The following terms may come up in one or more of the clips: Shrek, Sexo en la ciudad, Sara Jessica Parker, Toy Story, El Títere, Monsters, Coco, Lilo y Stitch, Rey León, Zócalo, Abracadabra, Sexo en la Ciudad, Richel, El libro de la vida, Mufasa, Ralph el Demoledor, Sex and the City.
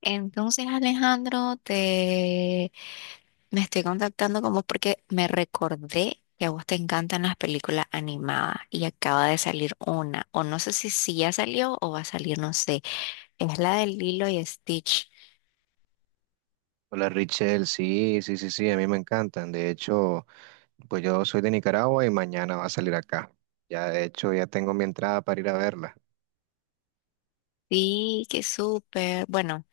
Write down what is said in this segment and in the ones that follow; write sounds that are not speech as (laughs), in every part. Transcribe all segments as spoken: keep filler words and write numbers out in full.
Entonces, Alejandro, te me estoy contactando con vos porque me recordé que a vos te encantan las películas animadas y acaba de salir una, o no sé si, si ya salió o va a salir, no sé. Es la de Lilo y Stitch. Hola Richel, sí, sí, sí, sí, a mí me encantan. De hecho, pues yo soy de Nicaragua y mañana va a salir acá. Ya, de hecho, ya tengo mi entrada para ir a verla. Sí, qué súper. Bueno,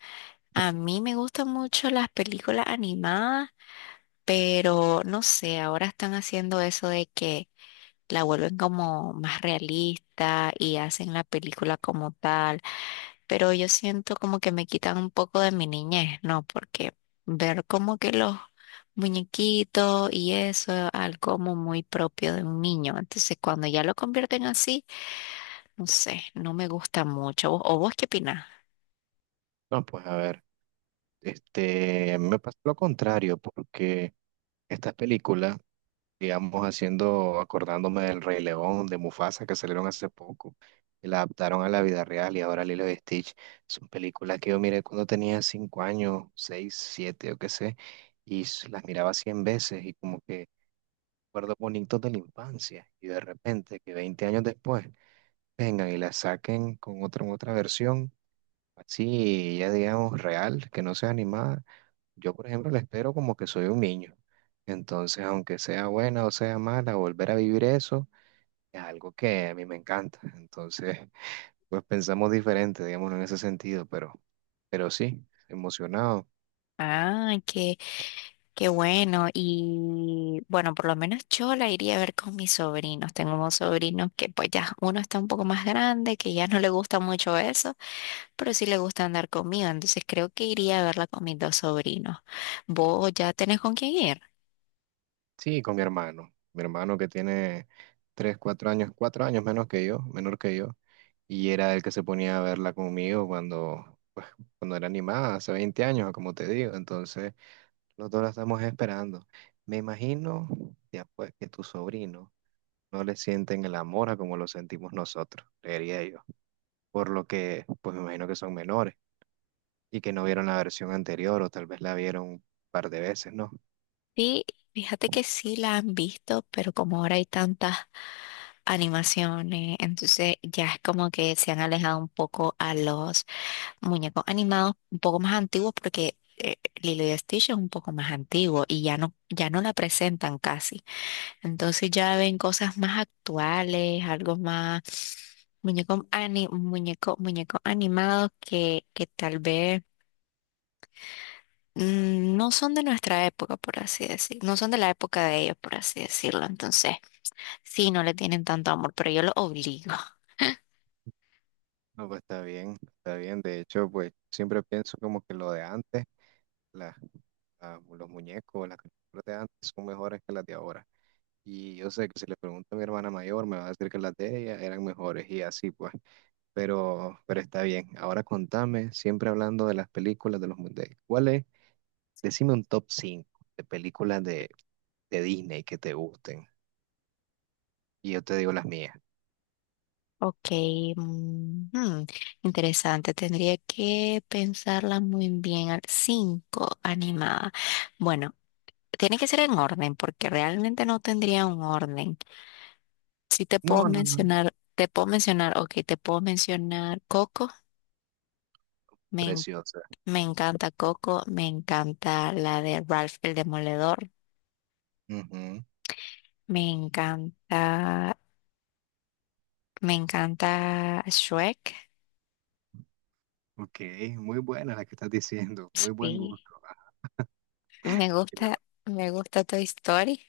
a mí me gustan mucho las películas animadas, pero no sé, ahora están haciendo eso de que la vuelven como más realista y hacen la película como tal, pero yo siento como que me quitan un poco de mi niñez, ¿no? Porque ver como que los muñequitos y eso, algo como muy propio de un niño. Entonces, cuando ya lo convierten así, no sé, no me gusta mucho. ¿Vos- ¿O vos qué opinás? No, pues a ver, este, a mí me pasa lo contrario, porque estas películas, digamos, haciendo, acordándome del Rey León, de Mufasa, que salieron hace poco, y la adaptaron a la vida real y ahora Lilo y Stitch, son películas que yo miré cuando tenía cinco años, seis, siete, yo qué sé, y s- las miraba cien veces y como que recuerdos bonitos de la infancia y de repente que veinte años después vengan y la saquen con otra, otra versión, así ya digamos real, que no sea animada, yo por ejemplo la espero como que soy un niño. Entonces, aunque sea buena o sea mala, volver a vivir eso es algo que a mí me encanta. Entonces, pues pensamos diferente, digamos, en ese sentido, pero, pero sí, emocionado. Ah, qué, qué bueno. Y bueno, por lo menos yo la iría a ver con mis sobrinos. Tengo unos sobrinos que pues ya uno está un poco más grande, que ya no le gusta mucho eso, pero sí le gusta andar conmigo, entonces creo que iría a verla con mis dos sobrinos. ¿Vos ya tenés con quién ir? Sí, con mi hermano, mi hermano que tiene tres, cuatro años, cuatro años menos que yo, menor que yo. Y era el que se ponía a verla conmigo cuando, pues, cuando era animada, hace veinte años, como te digo. Entonces, nosotros la estamos esperando. Me imagino, ya pues, que tu sobrino no le sienten el amor a como lo sentimos nosotros, creería yo. Por lo que, pues me imagino que son menores y que no vieron la versión anterior o tal vez la vieron un par de veces, ¿no? Sí, fíjate que sí la han visto, pero como ahora hay tantas animaciones, entonces ya es como que se han alejado un poco a los muñecos animados un poco más antiguos porque eh, Lilo y Stitch es un poco más antiguo y ya no, ya no la presentan casi. Entonces ya ven cosas más actuales, algo más muñecos ani- muñeco, muñecos animados que, que tal vez mm, no son de nuestra época, por así decir, no son de la época de ellos, por así decirlo. Entonces, sí, no le tienen tanto amor, pero yo lo obligo. (laughs) No, pues está bien, está bien. De hecho, pues siempre pienso como que lo de antes, la- la- los muñecos, las caricaturas de antes son mejores que las de ahora. Y yo sé que si le pregunto a mi hermana mayor, me va a decir que las de ella eran mejores y así pues. Pero, pero está bien. Ahora contame, siempre hablando de las películas de los mundiales. ¿Cuál es? Decime un top cinco de películas de, de Disney que te gusten. Y yo te digo las mías. Ok, mm, hmm, interesante. Tendría que pensarla muy bien. al- Cinco animada. Bueno, tiene que ser en orden, porque realmente no tendría un orden. Sí te puedo No, no, no. mencionar, te puedo mencionar, ok, te puedo mencionar Coco. Me, en- Preciosas. me encanta Coco, me encanta la de Ralph el Demoledor, Ujú. me encanta, me encanta Shrek. Ok, muy buena la que estás diciendo. Muy buen Sí, gusto. Ah, me y gusta, la- me gusta Toy Story.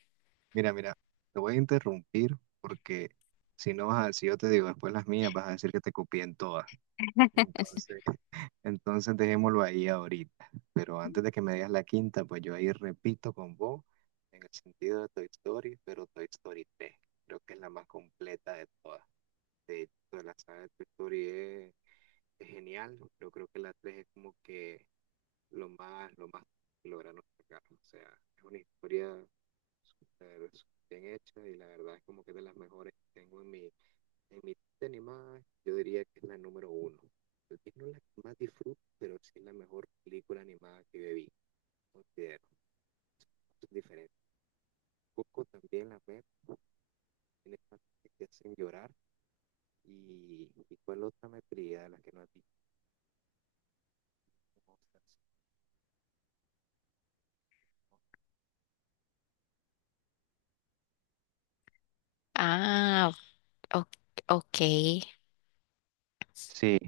mira, mira, te voy a interrumpir porque si no, vas a- si yo te digo después las mías, vas a decir que te copié en todas. (laughs) Entonces. Entonces dejémoslo ahí ahorita. Pero antes de que me digas la quinta, pues yo ahí repito con vos en el sentido de Toy Story, pero Toy Story tres, creo que es la más completa de todas. De toda la saga de Toy Story es, es genial, pero creo que la tres es como que lo más, lo más que lograron sacar. O sea, es una historia súper súper bien hecha y la verdad es como que es de las mejores que tengo en mi, en mi de animada, yo diría que es la número uno. Tal vez no es la que más disfruto, pero sí es la mejor película animada que bebí, considero. Es diferente. Coco también la veo, tiene partes que te hacen llorar. ¿Y, y cuál otra me perdí de la que no has visto? Monsters, ¿no? Ah, o- ok. Sí,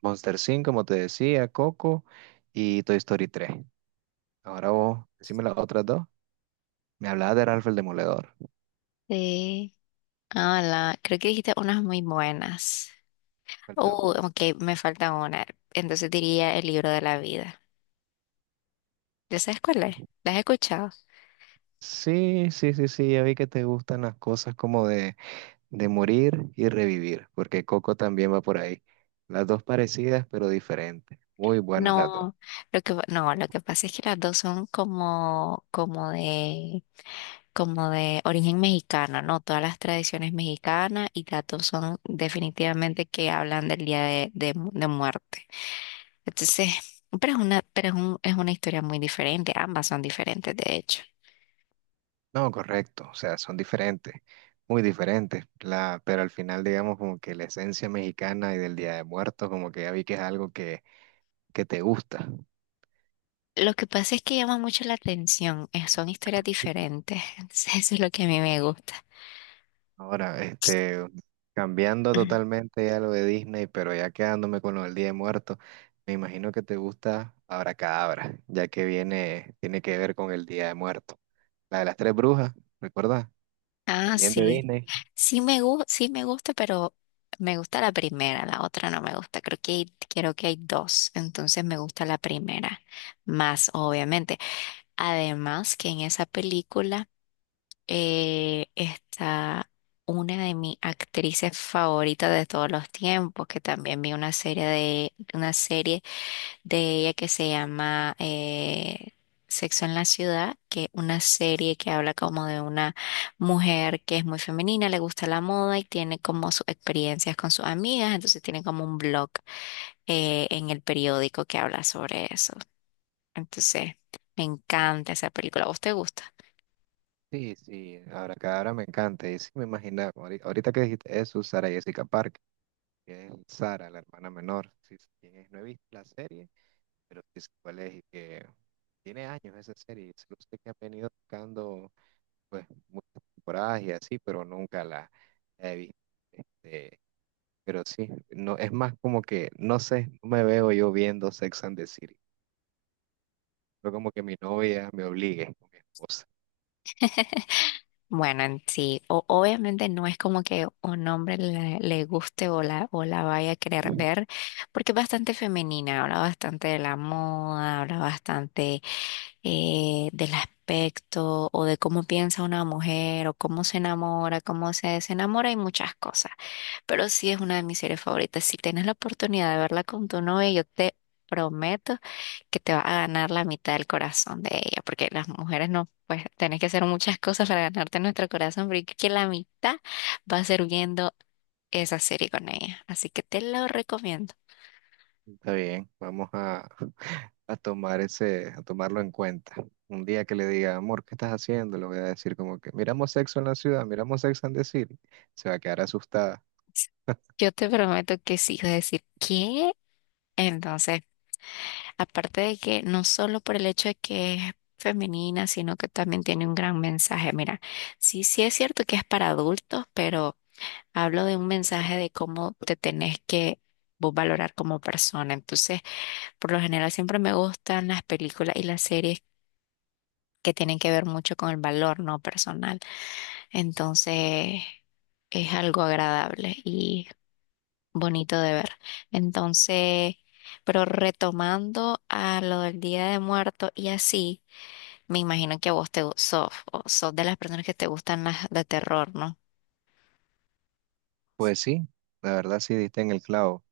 Monster cinco como te decía, Coco y Toy Story tres. Ahora vos, decime las otras dos. Me hablabas de Ralph el Demoledor. Sí. Ah, la, creo que dijiste unas muy buenas. Falta Oh, una. ok, me falta una. Entonces diría El Libro de la Vida. ¿Ya sabes cuál es? ¿La has escuchado? Sí, sí, sí, sí, ya vi que te gustan las cosas como de de morir y revivir, porque Coco también va por ahí. Las dos parecidas, pero diferentes. Muy buenas las dos. No, lo que, no, lo que pasa es que las dos son como, como de, como de origen mexicano, ¿no? Todas las tradiciones mexicanas y las dos son definitivamente que hablan del día de, de mu- de muerte. Entonces, pero es una, pero es un- es una historia muy diferente, ambas son diferentes, de hecho. No, correcto, o sea, son diferentes, muy diferentes, la, pero al final digamos como que la esencia mexicana y del Día de Muertos, como que ya vi que es algo que, que te gusta. Lo que pasa es que llama mucho la atención, eh, son historias diferentes, (laughs) entonces eso es lo que a mí me gusta. Ahora, este, cambiando totalmente ya lo de Disney, pero ya quedándome con lo del Día de Muertos, me imagino que te gusta Abracadabra, ya que viene, tiene que ver con el Día de Muertos. La de las tres brujas, ¿recuerdas? Ah, También de sí. Disney. Sí me gusta, sí me gusta, pero me gusta la primera, la otra no me gusta. Creo que hay, creo que hay dos, entonces me gusta la primera más, obviamente. Además que en esa película eh, está una de mis actrices favoritas de todos los tiempos, que también vi una serie de una serie de ella que se llama eh, Sexo en la Ciudad, que es una serie que habla como de una mujer que es muy femenina, le gusta la moda y tiene como sus experiencias con sus amigas, entonces tiene como un blog eh, en el periódico que habla sobre eso. Entonces, me encanta esa película, ¿a vos te gusta? Sí, sí, Abracadabra me encanta. Y sí me imaginaba, ahori- ahorita que dijiste eso, Sara Jessica Parker, que es Sara, la hermana menor. Sí, sé quién es, no he visto la serie, pero sí sé cuál es y que tiene años esa serie. Solo sé que han venido tocando pues muchas temporadas y así, pero nunca la he visto. Este, pero sí, no, es más como que, no sé, no me veo yo viendo Sex and the City. Pero como que mi novia me obligue con mi esposa. (laughs) Bueno, en sí, o- obviamente no es como que un hombre le, le guste o la, o la vaya a querer ver, porque es bastante femenina, habla bastante de la moda, habla bastante eh, del aspecto o de cómo piensa una mujer o cómo se enamora, cómo se desenamora y muchas cosas. Pero sí es una de mis series favoritas. Si tienes la oportunidad de verla con tu novia, yo te prometo que te va a ganar la mitad del corazón de ella, porque las mujeres no, pues tenés que hacer muchas cosas para ganarte nuestro corazón, pero yo creo que la mitad va a ser viendo esa serie con ella. Así que te lo recomiendo. Está bien, vamos a, a tomar ese, a tomarlo en cuenta. Un día que le diga, amor, ¿qué estás haciendo? Le voy a decir como que, miramos Sexo en la ciudad, miramos Sex and the City. Se va a quedar asustada. Yo te prometo que sí, vas a decir, ¿qué? Entonces. Aparte de que no solo por el hecho de que es femenina, sino que también tiene un gran mensaje. Mira, sí, sí es cierto que es para adultos, pero hablo de un mensaje de cómo te tenés que vos valorar como persona. Entonces, por lo general siempre me gustan las películas y las series que tienen que ver mucho con el valor no personal. Entonces, es algo agradable y bonito de ver. Entonces, pero retomando a lo del Día de Muertos y así. Me imagino que a vos te gu- sos, o sos de las personas que te gustan las de terror, ¿no? Pues sí, la verdad sí diste en el clavo.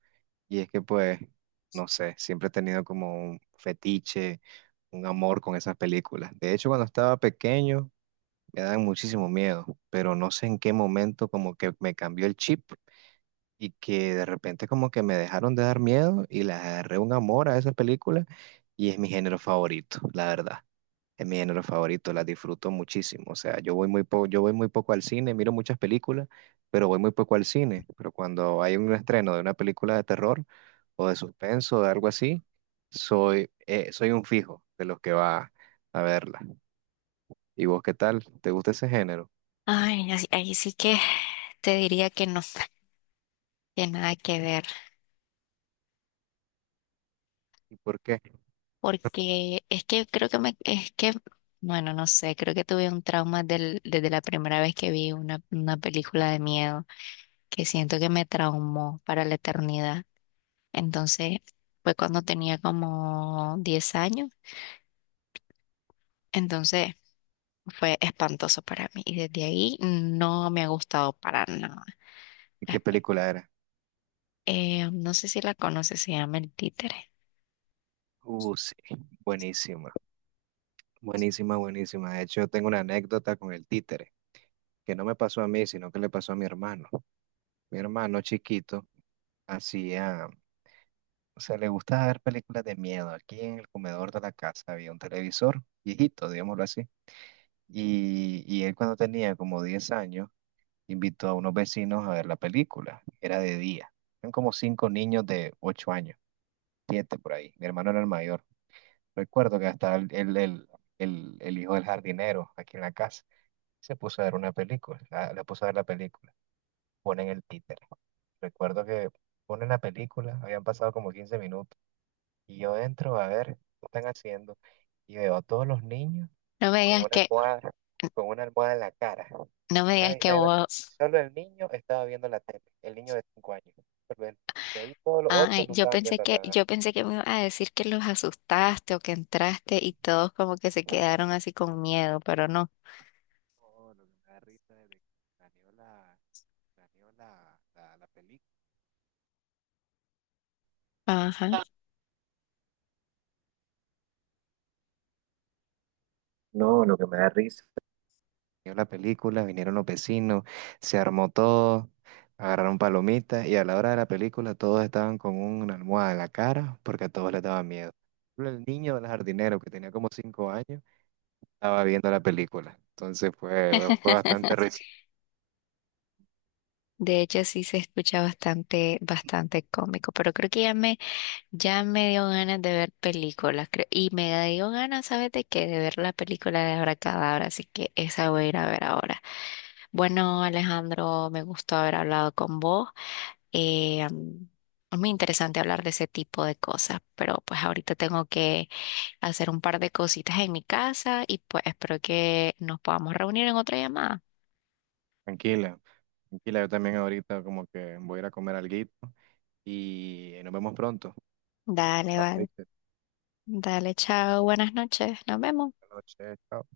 Y es que pues, no sé, siempre he tenido como un fetiche un amor con esas películas. De hecho, cuando estaba pequeño me daban muchísimo miedo, pero no sé en qué momento como que me cambió el chip y que de repente como que me dejaron de dar miedo y le agarré un amor a esa película y es mi género favorito, la verdad. Es mi género favorito, las disfruto muchísimo. O sea, yo voy muy po- yo voy muy poco al cine, miro muchas películas, pero voy muy poco al cine. Pero cuando hay un estreno de una película de terror o de suspenso o de algo así, soy, eh, soy un fijo de los que va a verla. ¿Y vos qué tal? ¿Te gusta ese género? Ay, así- ahí sí que te diría que no, que nada que ver, ¿Y por qué? porque es que creo que me, es que, bueno, no sé, creo que tuve un trauma del, desde la primera vez que vi una, una película de miedo, que siento que me traumó para la eternidad. Entonces, fue cuando tenía como diez años, entonces fue espantoso para mí y desde ahí no me ha gustado para nada. ¿Y qué película era? Eh, no sé si la conoces, se llama El Títere. Uh, sí, buenísima, buenísima, buenísima. De hecho, yo tengo una anécdota con el títere, que no me pasó a mí, sino que le pasó a mi hermano. Mi hermano chiquito hacía o sea, le gustaba ver películas de miedo. Aquí en el comedor de la casa había un televisor viejito, digámoslo así. Y, y él cuando tenía como diez años, invitó a unos vecinos a ver la película. Era de día. Eran como cinco niños de ocho años, siete por ahí. Mi hermano era el mayor. Recuerdo que hasta el, el, el, el- el hijo del jardinero aquí en la casa se puso a ver una película. La, la puso a ver la película. Ponen el títere. Recuerdo que ponen la película. Habían pasado como quince minutos. Y yo entro a ver qué están haciendo y veo a todos los niños No me con digas una que, almohada, con una almohada en la cara. no me digas Nadie que está viendo- vos, Solo el niño estaba viendo la tele, el niño de cinco años. Solo él. De ahí todos los otros ay, no yo estaban pensé viendo que, nada. yo pensé que me iba a decir que los asustaste o que entraste y todos como que se quedaron así con miedo, pero no. No, lo que me da risa es de que planeó la, planeó la, la, la película. Ajá. No, lo que me da risa, vio la película, vinieron los vecinos, se armó todo, agarraron palomitas y a la hora de la película todos estaban con una almohada en la cara porque a todos les daba miedo. Solo el niño del jardinero que tenía como cinco años estaba viendo la película. Entonces fue, fue bastante (laughs) risa. De hecho, sí se escucha bastante, bastante cómico, pero creo que ya me, ya me dio ganas de ver películas, creo, y me dio ganas, ¿sabes de qué? De ver la película de Abracadabra, así que esa voy a ir a ver ahora. Bueno, Alejandro, me gustó haber hablado con vos. Eh, mm, es muy interesante hablar de ese tipo de cosas, pero pues ahorita tengo que hacer un par de cositas en mi casa y pues espero que nos podamos reunir en otra llamada. Tranquila, tranquila, yo también ahorita como que voy a ir a comer alguito y nos vemos pronto. Dale, Chao, vale. Richard. Dale, chao, buenas noches, nos vemos. Buenas noches, chao.